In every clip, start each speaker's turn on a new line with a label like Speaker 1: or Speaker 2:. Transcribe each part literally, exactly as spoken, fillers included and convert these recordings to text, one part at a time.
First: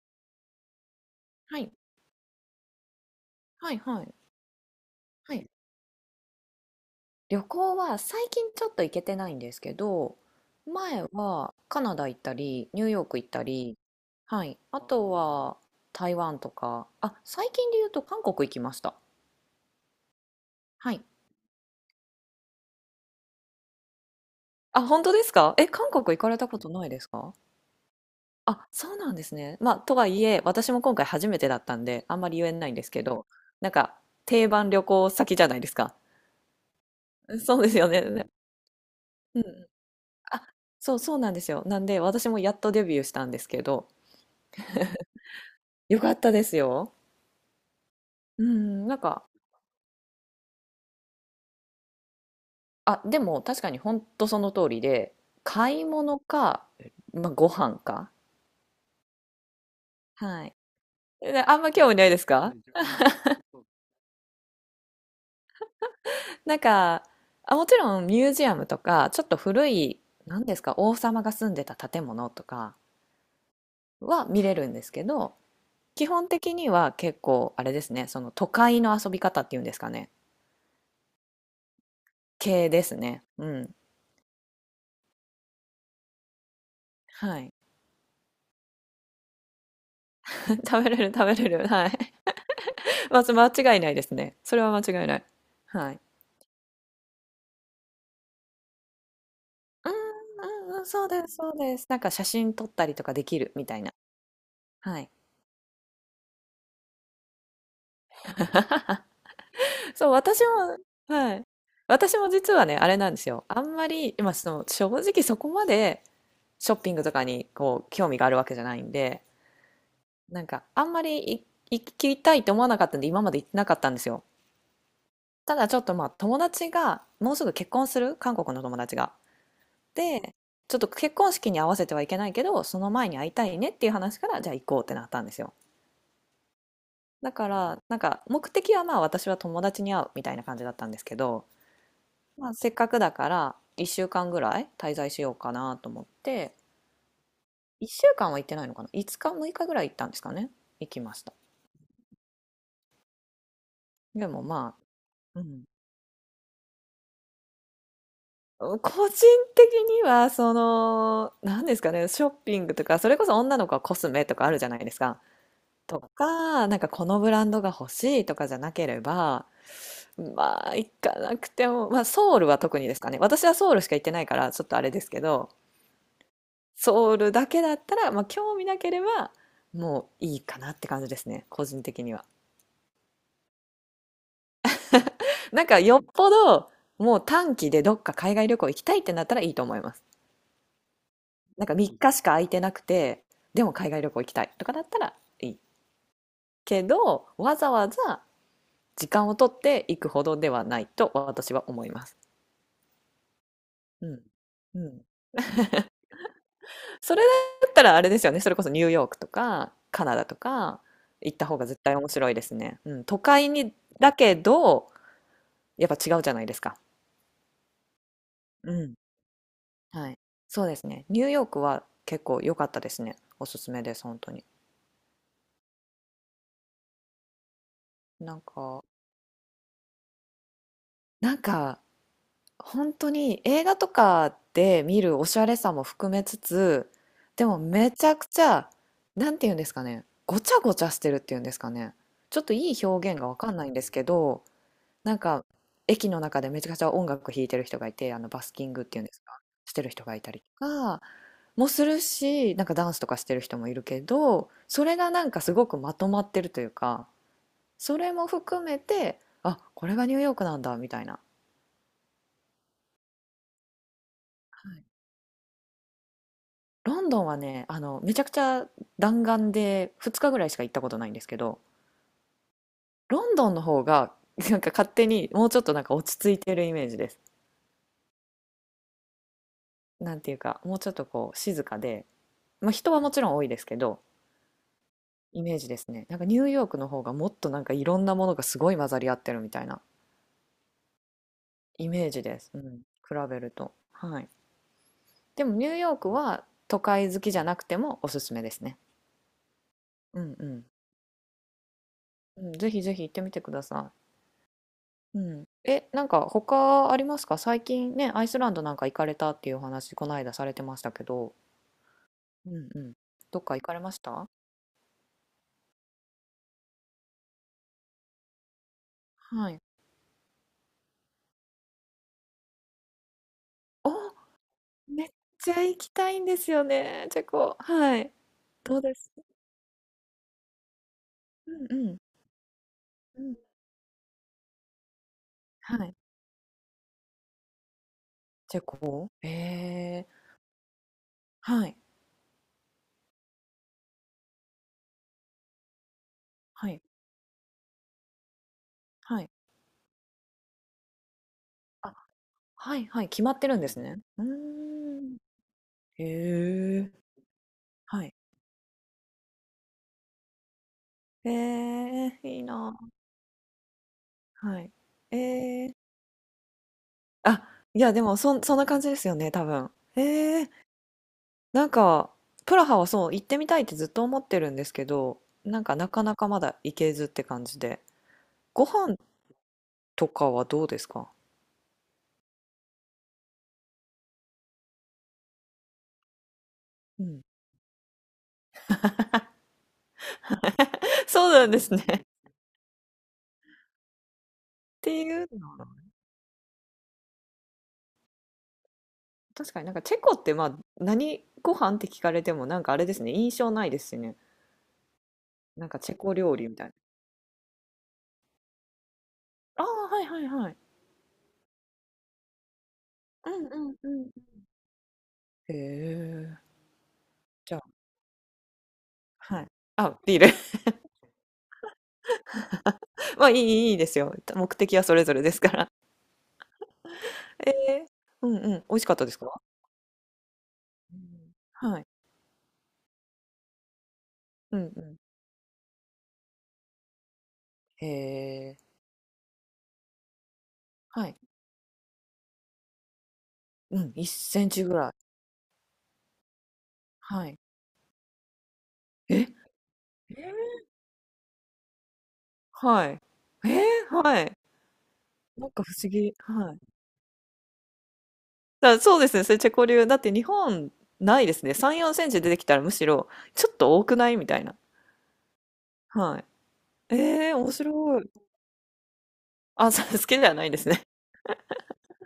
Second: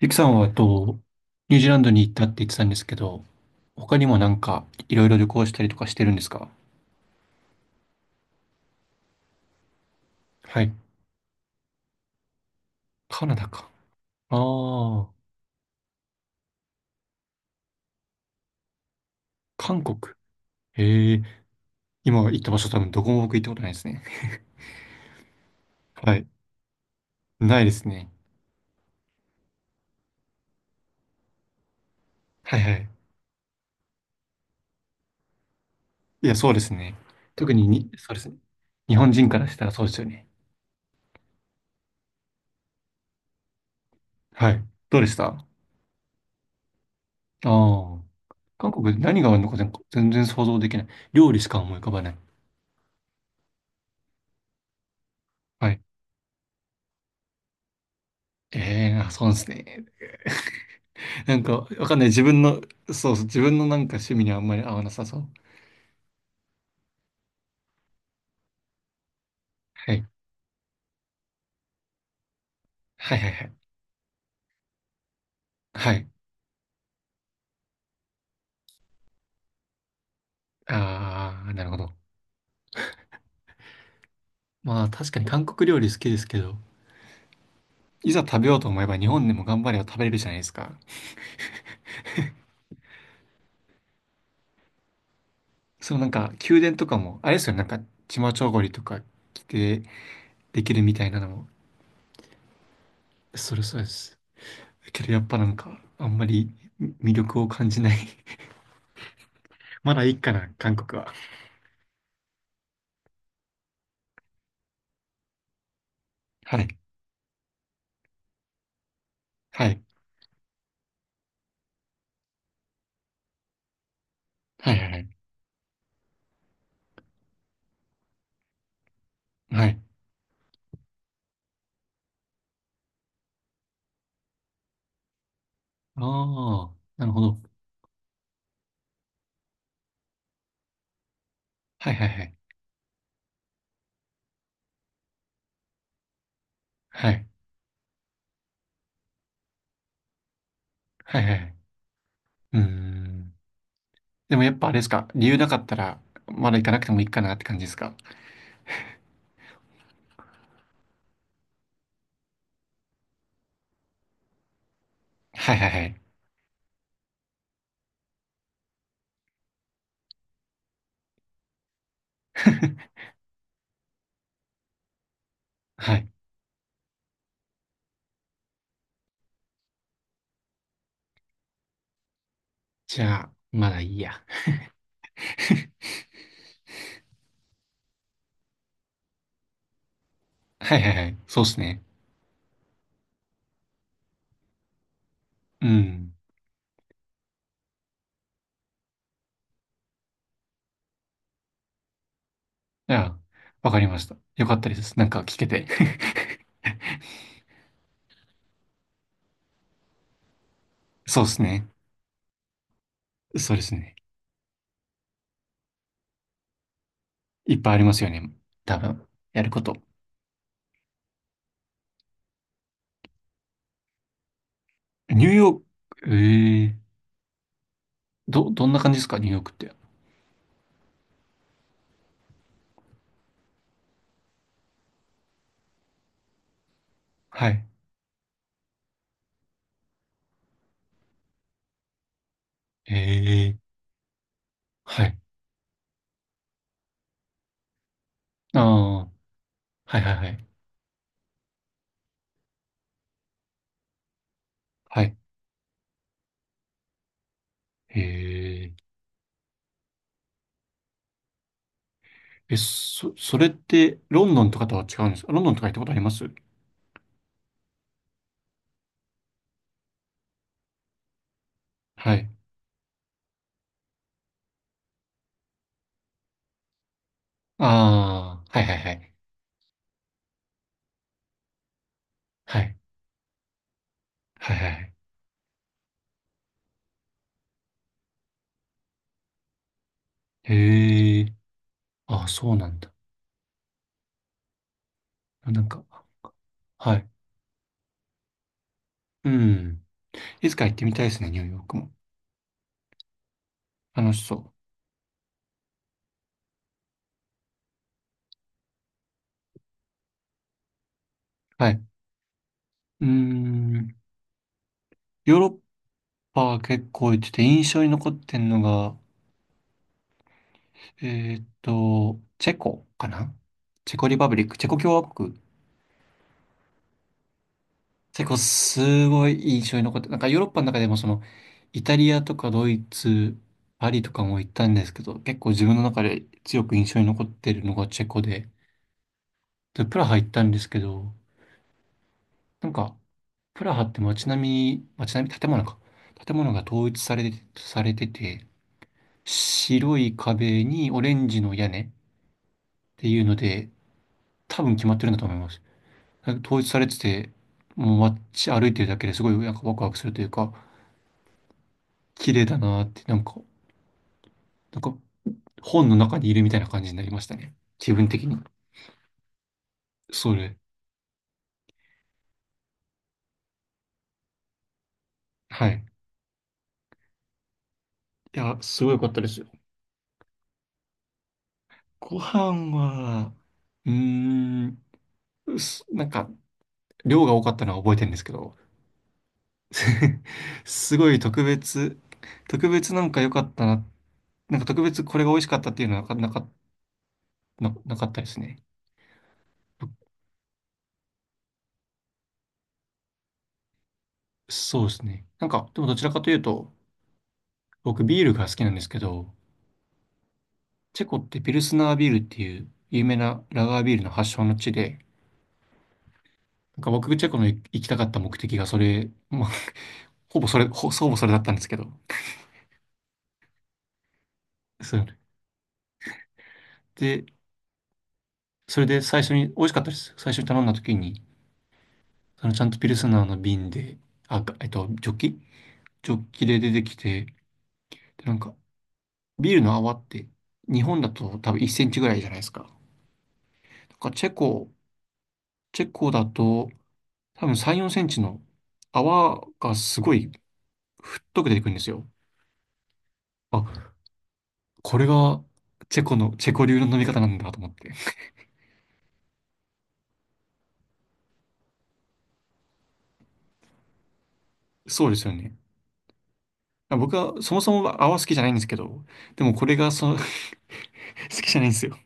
Speaker 1: ゆきさんは、えっと、ニュ
Speaker 2: は
Speaker 1: ージー
Speaker 2: い。
Speaker 1: ランドに行ったって言ってたんですけど、
Speaker 2: はい
Speaker 1: 他
Speaker 2: は
Speaker 1: に
Speaker 2: い。
Speaker 1: もなんか、いろいろ旅
Speaker 2: は
Speaker 1: 行
Speaker 2: い。
Speaker 1: したりとかしてるんですか？
Speaker 2: 旅行は最近ちょっと行けてないんですけど、
Speaker 1: はい。
Speaker 2: 前はカナダ行ったり、ニューヨーク
Speaker 1: カ
Speaker 2: 行っ
Speaker 1: ナ
Speaker 2: た
Speaker 1: ダか。
Speaker 2: り、
Speaker 1: あ
Speaker 2: はい。あ
Speaker 1: あ、
Speaker 2: とは台湾とか、あ、最近で言うと韓国行きました。
Speaker 1: 韓国。
Speaker 2: はい。
Speaker 1: へえ、今行った場所多分どこも僕行ったことないですね。
Speaker 2: あ、本当ですか？え、韓国
Speaker 1: は
Speaker 2: 行
Speaker 1: い。
Speaker 2: かれたことないですか？
Speaker 1: ないですね。
Speaker 2: あ、そうなんですね。まあ、とはいえ、私も今回初めてだったんで、あんまり言え
Speaker 1: はい
Speaker 2: な
Speaker 1: は
Speaker 2: いんで
Speaker 1: い。
Speaker 2: すけど、なんか、定番旅行先じゃないですか。
Speaker 1: いや、そうですね。特
Speaker 2: そう
Speaker 1: に
Speaker 2: ですよ
Speaker 1: に、
Speaker 2: ね。
Speaker 1: そう
Speaker 2: う
Speaker 1: です
Speaker 2: ん
Speaker 1: ね。日本人か
Speaker 2: う
Speaker 1: らした
Speaker 2: ん。
Speaker 1: らそうですよね。
Speaker 2: あ、そうそうなんですよ。なんで私もやっとデビューしたんですけど、
Speaker 1: はい。どうでした？あ
Speaker 2: よかったですよ。
Speaker 1: あー、
Speaker 2: う
Speaker 1: 韓
Speaker 2: ん、
Speaker 1: 国
Speaker 2: な
Speaker 1: で
Speaker 2: ん
Speaker 1: 何
Speaker 2: か、
Speaker 1: があるのか全全然想像できない。料理しか思い浮かばない。
Speaker 2: あ、でも確かに本当その通りで、
Speaker 1: は
Speaker 2: 買
Speaker 1: い。
Speaker 2: い物か、まあ、ご飯か。
Speaker 1: ええー、あ、そうですね。
Speaker 2: はい。
Speaker 1: なん
Speaker 2: であん
Speaker 1: か、
Speaker 2: ま
Speaker 1: わ
Speaker 2: 興味
Speaker 1: かん
Speaker 2: な
Speaker 1: ない。
Speaker 2: いで
Speaker 1: 自
Speaker 2: す
Speaker 1: 分
Speaker 2: か？
Speaker 1: の、そうそう、自分のなんか趣味にはあんまり合わなさそう。
Speaker 2: な んか、あ、もちろんミュージアムとか、ちょっと古
Speaker 1: は
Speaker 2: い、
Speaker 1: い。
Speaker 2: 何ですか、王様が住んでた建物とか
Speaker 1: はいはいはい。
Speaker 2: は見れるんですけど、
Speaker 1: は
Speaker 2: 基
Speaker 1: い。
Speaker 2: 本的には結構、あれですね、その都会の遊び方っていうんですかね、
Speaker 1: ああ、なるほど。
Speaker 2: 系ですね。うん。
Speaker 1: まあ、確かに韓国料理好きですけど、
Speaker 2: はい。
Speaker 1: いざ食べようと思えば日本でも頑張れば食べれるじゃないです か。
Speaker 2: 食べれる、食べれる。はい。まず間違いないですね。それは間違いない。は
Speaker 1: そ
Speaker 2: い。
Speaker 1: のなんか、宮殿とかも、あれですよね、なんか、チマチョゴリとか着て
Speaker 2: う
Speaker 1: で
Speaker 2: んう
Speaker 1: き
Speaker 2: んう
Speaker 1: る
Speaker 2: ん、
Speaker 1: み
Speaker 2: そ
Speaker 1: た
Speaker 2: う
Speaker 1: いな
Speaker 2: で
Speaker 1: の
Speaker 2: す、
Speaker 1: も、
Speaker 2: そうです。なんか写真撮ったりとかできる
Speaker 1: それ
Speaker 2: みた
Speaker 1: そう
Speaker 2: い
Speaker 1: で
Speaker 2: な。
Speaker 1: す。だ
Speaker 2: は
Speaker 1: け
Speaker 2: い。
Speaker 1: どやっぱなんか、あんまり魅力を感じない。 まだ
Speaker 2: そ
Speaker 1: い
Speaker 2: う、
Speaker 1: いか
Speaker 2: 私
Speaker 1: な、韓
Speaker 2: も、
Speaker 1: 国は。
Speaker 2: はい。私も実はね、あれなんですよ。あんまり、今、その、正直そこまで
Speaker 1: は
Speaker 2: ショ
Speaker 1: い。
Speaker 2: ッピングとかに、こう、興味があるわけじゃないんで、
Speaker 1: はい。
Speaker 2: なんか、あんまりい行きたいと思わなかったんで、今まで行ってなかったんですよ。
Speaker 1: はいはいはい。
Speaker 2: ただちょっとまあ、友達が、もうすぐ結婚する、韓国の友達が。
Speaker 1: はい。
Speaker 2: で、ちょっと結婚式に合わせてはいけないけど、その前に会いたいねっていう話から、じゃあ行こうってなったんですよ。
Speaker 1: ああ、なるほ
Speaker 2: だ
Speaker 1: ど。
Speaker 2: から、なんか目的はまあ私は友達に会うみたいな感じだったんですけど、
Speaker 1: はいはいはい。
Speaker 2: まあ、せっかくだからいっしゅうかんぐらい滞在しようかなと思って、
Speaker 1: はい。
Speaker 2: いっしゅうかんは行ってないのかな？ いつ 日、むいかぐらい行ったんですかね？行きま
Speaker 1: は
Speaker 2: し
Speaker 1: い
Speaker 2: た。
Speaker 1: はい。うーん。
Speaker 2: で
Speaker 1: で
Speaker 2: も
Speaker 1: もやっぱあ
Speaker 2: ま
Speaker 1: れですか、理由
Speaker 2: あ、う
Speaker 1: なか
Speaker 2: ん。
Speaker 1: ったら、まだ行かなくてもいいかなって感じですか？
Speaker 2: 個人的には、その、何ですかね、ショッピングとか、それこそ女の子はコスメとかあるじゃないですか。
Speaker 1: はいはいは
Speaker 2: と
Speaker 1: い。
Speaker 2: か、なんかこのブランドが欲しいとかじゃなければ、まあ、行かなくても、まあ、ソウルは特にで すかね。私はソウルしか行ってないから、ちょっとあれですけど、
Speaker 1: はい。
Speaker 2: ソウルだけだったら、まあ、興味なければ、もういいかなって感じですね、個人的には。
Speaker 1: じゃあ、まだいいや。
Speaker 2: なんか、よっぽど、もう短期でどっか海外旅行行きたいってなったらいいと思います。
Speaker 1: はいはいはい。そうです
Speaker 2: なんか
Speaker 1: ね。
Speaker 2: みっかしか空いてなくて、でも海外旅行行きたいとかだったらいい。
Speaker 1: うん。
Speaker 2: けど、わざわざ時間を取って行くほどではないと私は思います。
Speaker 1: じゃあ、わかりまし
Speaker 2: う
Speaker 1: た。
Speaker 2: ん。
Speaker 1: よかったで
Speaker 2: う
Speaker 1: す。
Speaker 2: ん。
Speaker 1: なんか聞けて。
Speaker 2: それだったらあれですよね。それこそニューヨークとかカナダとか
Speaker 1: そうで
Speaker 2: 行っ
Speaker 1: す
Speaker 2: た方
Speaker 1: ね。
Speaker 2: が絶対面白いですね。うん、都会
Speaker 1: そうです
Speaker 2: に、
Speaker 1: ね。
Speaker 2: だけどやっぱ違うじゃないですか。
Speaker 1: いっぱいありますよね。
Speaker 2: う
Speaker 1: 多
Speaker 2: ん。
Speaker 1: 分、やること。
Speaker 2: はい。そうですね。ニューヨークは結構良かったですね。おすすめです、本当に。
Speaker 1: ニューヨーク、ええ、
Speaker 2: なん
Speaker 1: ど、どんな
Speaker 2: か、
Speaker 1: 感じですかニューヨークって？
Speaker 2: なんか本当に映画とかで見るおしゃれさも含めつつ、で
Speaker 1: は
Speaker 2: も
Speaker 1: い。
Speaker 2: めちゃくちゃ、なんて言うんですかね。ごちゃごちゃしてるっていうんですかね。ちょっといい表現がわかん
Speaker 1: ええ、
Speaker 2: ないんですけど、
Speaker 1: は
Speaker 2: な
Speaker 1: い。
Speaker 2: んか、駅の中でめちゃくちゃ音楽弾いてる人がいて、あのバス
Speaker 1: あ
Speaker 2: キングって
Speaker 1: あ、
Speaker 2: いうんですか、してる
Speaker 1: はい
Speaker 2: 人
Speaker 1: は
Speaker 2: が
Speaker 1: い
Speaker 2: い
Speaker 1: は
Speaker 2: たり
Speaker 1: い。
Speaker 2: とかもするし、なんかダンスとかしてる人もいるけど、それ
Speaker 1: は
Speaker 2: が
Speaker 1: い。
Speaker 2: なんかすごくまとまってるというか、それも含
Speaker 1: ええ
Speaker 2: めて、あ、これがニューヨークなんだみたいな。
Speaker 1: え、そ、それって、ロンドンとか
Speaker 2: は
Speaker 1: と
Speaker 2: い。
Speaker 1: は違うんですか？ロンドンとか行ったことあります？
Speaker 2: ロンドンはね、あの、めちゃくちゃ弾丸でふつかぐらいしか行ったことないんですけど、
Speaker 1: はい。
Speaker 2: ロンドンの方がなんか勝手にもうちょっとなんか落ち着いてるイメージです。
Speaker 1: ああ、はいはいはい。
Speaker 2: なんていうか、もうちょっとこう静かで、
Speaker 1: は
Speaker 2: まあ、
Speaker 1: い。
Speaker 2: 人はもちろん多いですけど、
Speaker 1: はいはいはい。
Speaker 2: イメージですね。なんかニューヨークの方がもっとなんかいろんなものがすごい混ざり合ってるみたいな
Speaker 1: へえ、
Speaker 2: イメージ
Speaker 1: ああ、
Speaker 2: です。
Speaker 1: そう
Speaker 2: う
Speaker 1: なん
Speaker 2: ん。
Speaker 1: だ。
Speaker 2: 比べると。はい。でも
Speaker 1: な
Speaker 2: ニ
Speaker 1: ん
Speaker 2: ュー
Speaker 1: か、
Speaker 2: ヨークは都
Speaker 1: はい。
Speaker 2: 会好きじゃなくてもおすすめですね。
Speaker 1: うん。
Speaker 2: うんう
Speaker 1: いつ
Speaker 2: ん。
Speaker 1: か行ってみたいですね、ニューヨークも。
Speaker 2: うん、ぜひぜひ行ってみてくださ
Speaker 1: 楽しそう。
Speaker 2: い。うん。え、なんか他ありますか？最近ね、アイスランドなんか行かれたっていうお話、この間されてましたけど。
Speaker 1: はい。
Speaker 2: うんうん。
Speaker 1: うー
Speaker 2: どっか行かれま
Speaker 1: ん。
Speaker 2: した？
Speaker 1: ヨーロッパは結構行ってて、印象に残ってんのが、
Speaker 2: はい。
Speaker 1: えーっと、チェコかな？
Speaker 2: お、
Speaker 1: チェコリパブリック、チェコ共
Speaker 2: め
Speaker 1: 和
Speaker 2: っ
Speaker 1: 国。
Speaker 2: ちゃ行きたいんですよね、チェコ。はい。
Speaker 1: 結構
Speaker 2: どうで
Speaker 1: す
Speaker 2: す？
Speaker 1: ごい印象に残って、なんかヨーロッパの中でもその、
Speaker 2: うん
Speaker 1: イ
Speaker 2: う
Speaker 1: タ
Speaker 2: ん。
Speaker 1: リアとかドイ
Speaker 2: うん。
Speaker 1: ツ、パリとかも行ったんですけど、結構自分
Speaker 2: は
Speaker 1: の
Speaker 2: い。
Speaker 1: 中で強く印象に残ってるのがチェコで、
Speaker 2: チェコ。え
Speaker 1: で、プラ
Speaker 2: え、
Speaker 1: ハ行ったんですけど、
Speaker 2: はい、
Speaker 1: なんか、プラハって街並み、街並み、建物か。建物が
Speaker 2: はい、
Speaker 1: 統一されて、されてて、
Speaker 2: はい。
Speaker 1: 白い壁にオレンジの屋根っ
Speaker 2: あ、はいは
Speaker 1: て
Speaker 2: い、
Speaker 1: い
Speaker 2: 決
Speaker 1: う
Speaker 2: ま
Speaker 1: の
Speaker 2: ってるんで
Speaker 1: で、
Speaker 2: すね。うー
Speaker 1: 多分決まってるん
Speaker 2: ん。
Speaker 1: だと思います。なんか統一さ
Speaker 2: へ
Speaker 1: れ
Speaker 2: え、
Speaker 1: てて、もう
Speaker 2: はい。
Speaker 1: 街歩いてるだけですごいなんかワクワクするというか、
Speaker 2: ええ、
Speaker 1: 綺
Speaker 2: いい
Speaker 1: 麗だ
Speaker 2: な。
Speaker 1: なって、なんか
Speaker 2: はい。
Speaker 1: なんか
Speaker 2: ええ、
Speaker 1: 本の中にいるみたいな感じになりました
Speaker 2: あ、
Speaker 1: ね。
Speaker 2: いや
Speaker 1: 自
Speaker 2: で
Speaker 1: 分
Speaker 2: も
Speaker 1: 的
Speaker 2: そ
Speaker 1: に。
Speaker 2: んそんな感じですよね、多分。
Speaker 1: そ
Speaker 2: ええ、
Speaker 1: れ。
Speaker 2: なんか、プラハはそう、行ってみたいってずっと思ってるんですけど、なん
Speaker 1: は
Speaker 2: か
Speaker 1: い。
Speaker 2: なかなかまだ行けずって感じで。
Speaker 1: いや、
Speaker 2: ご
Speaker 1: すごい
Speaker 2: 飯
Speaker 1: 良かったですよ。
Speaker 2: とかはどうですか？
Speaker 1: ご飯は、うーん、すなんか、
Speaker 2: うん。
Speaker 1: 量が多かったのは覚えてるんですけど、す ごい
Speaker 2: そう
Speaker 1: 特
Speaker 2: なんですね。
Speaker 1: 別、
Speaker 2: っ
Speaker 1: 特別なんか良かったな、なんか特
Speaker 2: て
Speaker 1: 別
Speaker 2: い
Speaker 1: これ
Speaker 2: う
Speaker 1: が美味し
Speaker 2: の
Speaker 1: かっ
Speaker 2: は、
Speaker 1: たっていうのはなかなか、な、なかったですね。
Speaker 2: 確かになんかチェコってまあ何ご飯って聞かれてもなんかあれですね、印象ないですしね。
Speaker 1: そうですね。なん
Speaker 2: なん
Speaker 1: か、
Speaker 2: か
Speaker 1: でも
Speaker 2: チ
Speaker 1: ど
Speaker 2: ェ
Speaker 1: ちら
Speaker 2: コ
Speaker 1: かとい
Speaker 2: 料
Speaker 1: う
Speaker 2: 理みたい
Speaker 1: と、
Speaker 2: な。
Speaker 1: 僕ビールが好きなんですけど、
Speaker 2: ああ、はいはいはい。
Speaker 1: チェコってピルスナービールっていう有名
Speaker 2: う
Speaker 1: な
Speaker 2: んう
Speaker 1: ラ
Speaker 2: ん
Speaker 1: ガー
Speaker 2: う
Speaker 1: ビールの
Speaker 2: ん。
Speaker 1: 発祥の地で、
Speaker 2: へえ。
Speaker 1: なんか僕、チェコの
Speaker 2: じゃ
Speaker 1: 行
Speaker 2: あ、
Speaker 1: きたかった目的がそれ、
Speaker 2: は
Speaker 1: ま
Speaker 2: い、
Speaker 1: あ、
Speaker 2: あ、ビール。
Speaker 1: ほぼそれ、ほ、ほぼそれだったんですけど。
Speaker 2: まあいいいいいいですよ。目的はそ
Speaker 1: そう
Speaker 2: れぞ
Speaker 1: ね。
Speaker 2: れですから。
Speaker 1: で、
Speaker 2: えー、うんうん、美
Speaker 1: そ
Speaker 2: 味し
Speaker 1: れ
Speaker 2: かっ
Speaker 1: で
Speaker 2: たです
Speaker 1: 最初
Speaker 2: か？
Speaker 1: に、美味しかったです。最初に頼んだ時
Speaker 2: う
Speaker 1: に、
Speaker 2: ん、はい。
Speaker 1: そのちゃんとピルスナーの瓶で、あ、
Speaker 2: うん
Speaker 1: えっ
Speaker 2: う
Speaker 1: と、
Speaker 2: ん。
Speaker 1: ジョッキジョッキで出てきて、
Speaker 2: へ
Speaker 1: で、なんか、
Speaker 2: え。
Speaker 1: ビールの泡って、日本
Speaker 2: は
Speaker 1: だ
Speaker 2: い。
Speaker 1: と多分いちセンチぐらいじゃないですか。な
Speaker 2: うん、
Speaker 1: んか
Speaker 2: 1
Speaker 1: チェ
Speaker 2: センチ
Speaker 1: コ、
Speaker 2: ぐらい。
Speaker 1: チェコだと、
Speaker 2: はい。
Speaker 1: 多分さん、よんセンチの
Speaker 2: え、
Speaker 1: 泡がすごい太く出てくるんですよ。
Speaker 2: はい。え
Speaker 1: あ、
Speaker 2: ー、はい。
Speaker 1: これが
Speaker 2: なんか不思
Speaker 1: チェ
Speaker 2: 議。
Speaker 1: コの、チェ
Speaker 2: はい。
Speaker 1: コ流の飲み方なんだと思って。
Speaker 2: だそうですね、それチェコ流。だって日本ないですね。さん、よんセンチ出てきたらむしろちょっと多くないみたいな。
Speaker 1: そうですよね。
Speaker 2: はい。
Speaker 1: 僕
Speaker 2: えー、
Speaker 1: は
Speaker 2: 面
Speaker 1: そもそ
Speaker 2: 白
Speaker 1: も
Speaker 2: い。
Speaker 1: 泡好きじゃないんですけど、でもこ
Speaker 2: あ、
Speaker 1: れ
Speaker 2: そ
Speaker 1: が
Speaker 2: う好
Speaker 1: その
Speaker 2: き
Speaker 1: 好
Speaker 2: じゃないんですね。
Speaker 1: きじゃないんですよ。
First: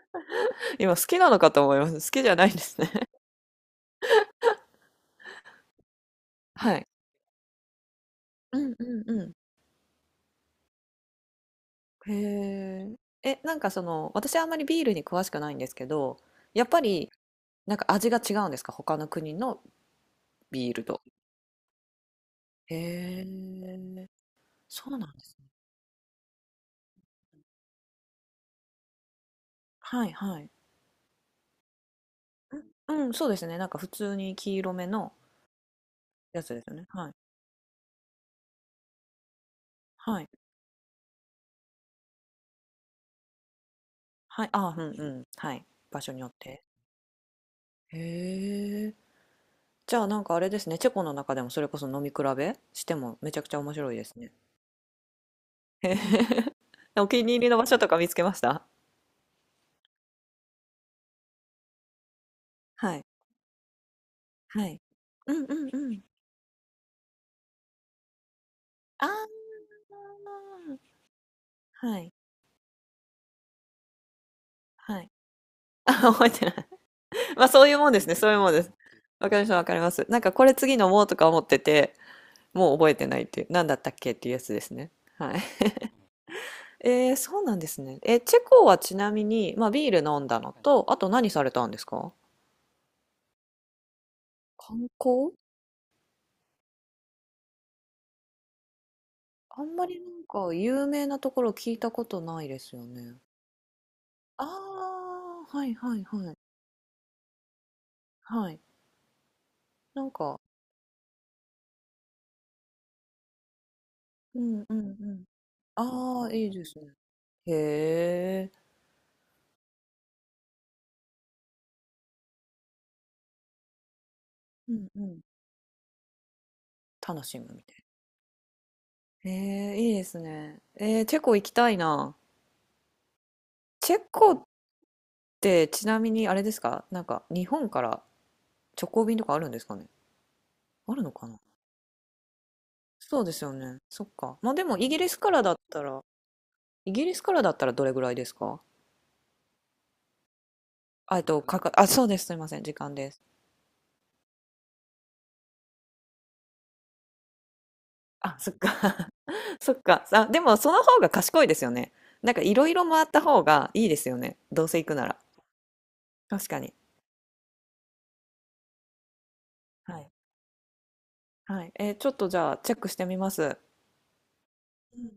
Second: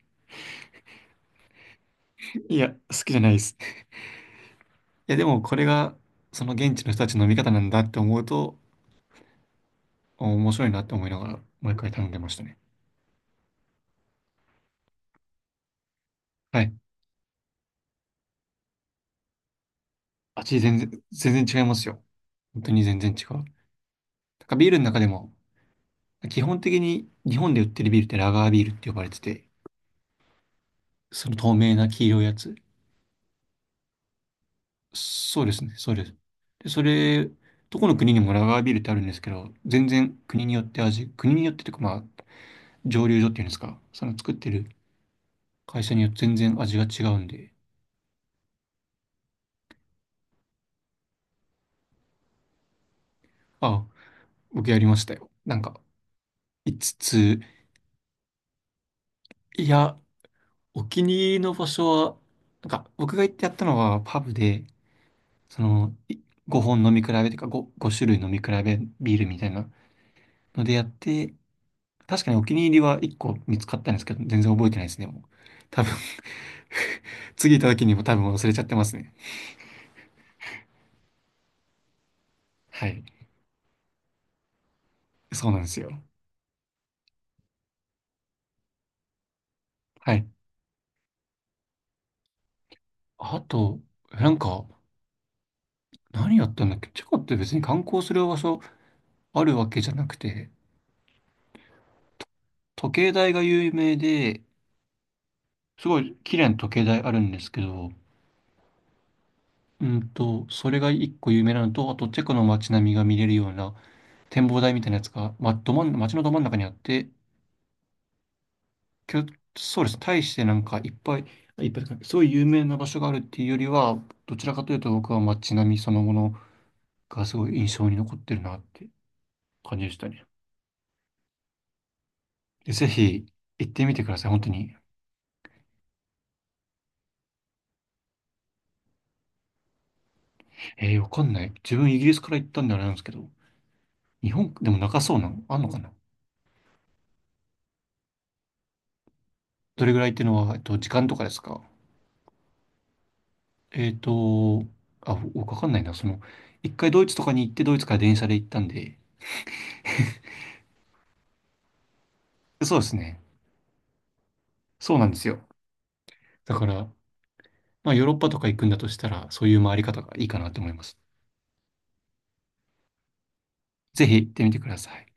Speaker 2: 今好きなのかと思います。好きじゃないん
Speaker 1: い
Speaker 2: で
Speaker 1: や、
Speaker 2: すね。
Speaker 1: 好きじゃないです。いや、でもこれがその 現
Speaker 2: は
Speaker 1: 地
Speaker 2: い。
Speaker 1: の人たちの見方なんだって思うと、
Speaker 2: うんうんう
Speaker 1: お面白いなって思いながら、毎回頼ん
Speaker 2: ん。
Speaker 1: でましたね。
Speaker 2: へえ。え、なんかその、私あんまりビールに詳しくないんですけど、
Speaker 1: は
Speaker 2: やっ
Speaker 1: い。
Speaker 2: ぱりなんか味が違うんですか？他の国の
Speaker 1: 味全
Speaker 2: ビール
Speaker 1: 然、
Speaker 2: と。
Speaker 1: 全然違いますよ。本当に全然違
Speaker 2: へ
Speaker 1: う。なん
Speaker 2: え。
Speaker 1: かビールの
Speaker 2: そう
Speaker 1: 中で
Speaker 2: なんで
Speaker 1: も、
Speaker 2: すね。
Speaker 1: 基本的に日本で売ってるビールってラガービールって呼ばれてて、
Speaker 2: はいはい。
Speaker 1: その透明な黄色いやつ。
Speaker 2: うん、うんそうですね。なんか普通に黄色めの
Speaker 1: そうですね、そうです。
Speaker 2: やつです
Speaker 1: で、
Speaker 2: よ
Speaker 1: そ
Speaker 2: ね。はい。
Speaker 1: れ、どこの国にもラガービールってあるんですけど、全然
Speaker 2: はい。
Speaker 1: 国によって味、国によってというかまあ、蒸留所っていうんですか、その作っ
Speaker 2: はい。
Speaker 1: て
Speaker 2: あ
Speaker 1: る
Speaker 2: あ、うんうん。はい。
Speaker 1: 会社
Speaker 2: 場
Speaker 1: によっ
Speaker 2: 所に
Speaker 1: て
Speaker 2: よっ
Speaker 1: 全然
Speaker 2: て。
Speaker 1: 味が違うんで、
Speaker 2: へえ。じゃあなんかあれですね。チェコの中でもそれこそ飲み比べしてもめちゃくちゃ面
Speaker 1: あ、
Speaker 2: 白いですね。
Speaker 1: 僕やりましたよ。なんか、
Speaker 2: へへ、
Speaker 1: いつつ
Speaker 2: お気に入
Speaker 1: つ、
Speaker 2: りの場所とか見つけました？
Speaker 1: いや、お気に入りの場所は、なんか、
Speaker 2: はい。
Speaker 1: 僕が行ってやったのはパブで、
Speaker 2: はい。うん
Speaker 1: そ
Speaker 2: うんう
Speaker 1: の、
Speaker 2: ん。
Speaker 1: いごほん飲み比べとかご、ご種類飲み比べ
Speaker 2: ああ、
Speaker 1: ビールみたいなのでやって、
Speaker 2: はい。
Speaker 1: 確かにお気に入りはいっこ見つかったんですけど、全然覚えてないです
Speaker 2: は
Speaker 1: ね、
Speaker 2: い。
Speaker 1: もう。多 分、
Speaker 2: あ、覚えてない。まあ
Speaker 1: 次行っ
Speaker 2: そ
Speaker 1: た
Speaker 2: ういう
Speaker 1: 時
Speaker 2: もん
Speaker 1: に
Speaker 2: で
Speaker 1: も
Speaker 2: す
Speaker 1: 多
Speaker 2: ね。そ
Speaker 1: 分
Speaker 2: ういう
Speaker 1: 忘
Speaker 2: も
Speaker 1: れ
Speaker 2: ん
Speaker 1: ちゃ
Speaker 2: で
Speaker 1: っ
Speaker 2: す。
Speaker 1: てますね。
Speaker 2: わかります、わかります。なんかこれ次飲もうとか思ってて、もう
Speaker 1: は
Speaker 2: 覚え
Speaker 1: い。
Speaker 2: てないっていう、なんだったっけっていうやつですね。はい。
Speaker 1: そうなんですよ。
Speaker 2: えー、そうなんですね。え、チェコはちなみに、まあ、ビール
Speaker 1: は
Speaker 2: 飲ん
Speaker 1: い。
Speaker 2: だのと、あと何されたんですか？
Speaker 1: あと、なんか、
Speaker 2: 観光、
Speaker 1: 何やったんだっけ？チェコって別に観光する場所ある
Speaker 2: あ
Speaker 1: わ
Speaker 2: ん
Speaker 1: け
Speaker 2: ま
Speaker 1: じゃ
Speaker 2: り
Speaker 1: な
Speaker 2: な
Speaker 1: く
Speaker 2: ん
Speaker 1: て、
Speaker 2: か有名なところ聞いたことないですよ
Speaker 1: 時計
Speaker 2: ね。
Speaker 1: 台が有名で、
Speaker 2: ああ、はい
Speaker 1: す
Speaker 2: は
Speaker 1: ご
Speaker 2: い
Speaker 1: い
Speaker 2: はい。
Speaker 1: 綺麗な時計台あるんですけど、
Speaker 2: はい。
Speaker 1: う
Speaker 2: な
Speaker 1: ん
Speaker 2: んか、
Speaker 1: と、それがいっこ有名なのと、あとチェコの街並みが見れるような
Speaker 2: う
Speaker 1: 展望
Speaker 2: ん
Speaker 1: 台
Speaker 2: う
Speaker 1: み
Speaker 2: ん
Speaker 1: たいなやつ
Speaker 2: うん。
Speaker 1: が、ま、ど真ん、街の
Speaker 2: あ
Speaker 1: ど
Speaker 2: あ、
Speaker 1: 真ん
Speaker 2: いい
Speaker 1: 中に
Speaker 2: で
Speaker 1: あっ
Speaker 2: すね。
Speaker 1: て、
Speaker 2: へえ、
Speaker 1: きょそうです。大してなんかいっぱい、いっぱいというか、すごい有名な場所があるっていうよりは、どちらかと
Speaker 2: う
Speaker 1: いう
Speaker 2: ん
Speaker 1: と
Speaker 2: う
Speaker 1: 僕は
Speaker 2: ん。
Speaker 1: 街並みそのもの
Speaker 2: 楽
Speaker 1: がす
Speaker 2: しむ
Speaker 1: ごい
Speaker 2: みた
Speaker 1: 印
Speaker 2: い
Speaker 1: 象に残ってるなって
Speaker 2: な。えー、
Speaker 1: 感じ
Speaker 2: い
Speaker 1: で
Speaker 2: い
Speaker 1: し
Speaker 2: で
Speaker 1: た
Speaker 2: す
Speaker 1: ね。
Speaker 2: ね。えー、チェコ行きたいな。
Speaker 1: でぜひ行ってみ
Speaker 2: チェ
Speaker 1: てください、
Speaker 2: コ
Speaker 1: 本
Speaker 2: っ
Speaker 1: 当に。
Speaker 2: てちなみにあれですか、なんか日本から直行便とかあるんですかね？あ
Speaker 1: えー、
Speaker 2: る
Speaker 1: わ
Speaker 2: の
Speaker 1: か
Speaker 2: か
Speaker 1: ん
Speaker 2: な？
Speaker 1: ない。自分イギリスから行ったんであれなんですけ
Speaker 2: そう
Speaker 1: ど、
Speaker 2: ですよね。そっ
Speaker 1: 日
Speaker 2: か。ま
Speaker 1: 本
Speaker 2: あで
Speaker 1: でも
Speaker 2: もイギ
Speaker 1: 長
Speaker 2: リ
Speaker 1: そう
Speaker 2: ス
Speaker 1: な
Speaker 2: か
Speaker 1: の
Speaker 2: らだっ
Speaker 1: あんのか
Speaker 2: た
Speaker 1: な？
Speaker 2: ら、イギリスからだったらどれぐらいですか？
Speaker 1: どれぐらいっていうのは、えっと、時間と
Speaker 2: あ、え
Speaker 1: か
Speaker 2: っ
Speaker 1: で
Speaker 2: と、
Speaker 1: すか？
Speaker 2: かか、あ、そうです。すいません。時間です。
Speaker 1: えっと、あ、僕わかんないな。その、一回ドイツとかに行って、ドイツから電車で
Speaker 2: あ、
Speaker 1: 行っ
Speaker 2: そっ
Speaker 1: たん
Speaker 2: か。
Speaker 1: で、
Speaker 2: そっか。あ、でもその方が賢いですよね。なんかいろい
Speaker 1: そうで
Speaker 2: ろ
Speaker 1: す
Speaker 2: 回っ
Speaker 1: ね。
Speaker 2: た方がいいですよね。どうせ行く
Speaker 1: そうな
Speaker 2: な
Speaker 1: んで
Speaker 2: ら。
Speaker 1: すよ。
Speaker 2: 確
Speaker 1: だ
Speaker 2: か
Speaker 1: か
Speaker 2: に。
Speaker 1: ら、まあ、ヨーロッパとか行くんだとしたら、そういう回り
Speaker 2: は
Speaker 1: 方が
Speaker 2: い。
Speaker 1: いいかなと思います。
Speaker 2: はい。えーちょっとじゃあチェックしてみます。
Speaker 1: ぜひ行ってみてくださ
Speaker 2: う
Speaker 1: い。
Speaker 2: ん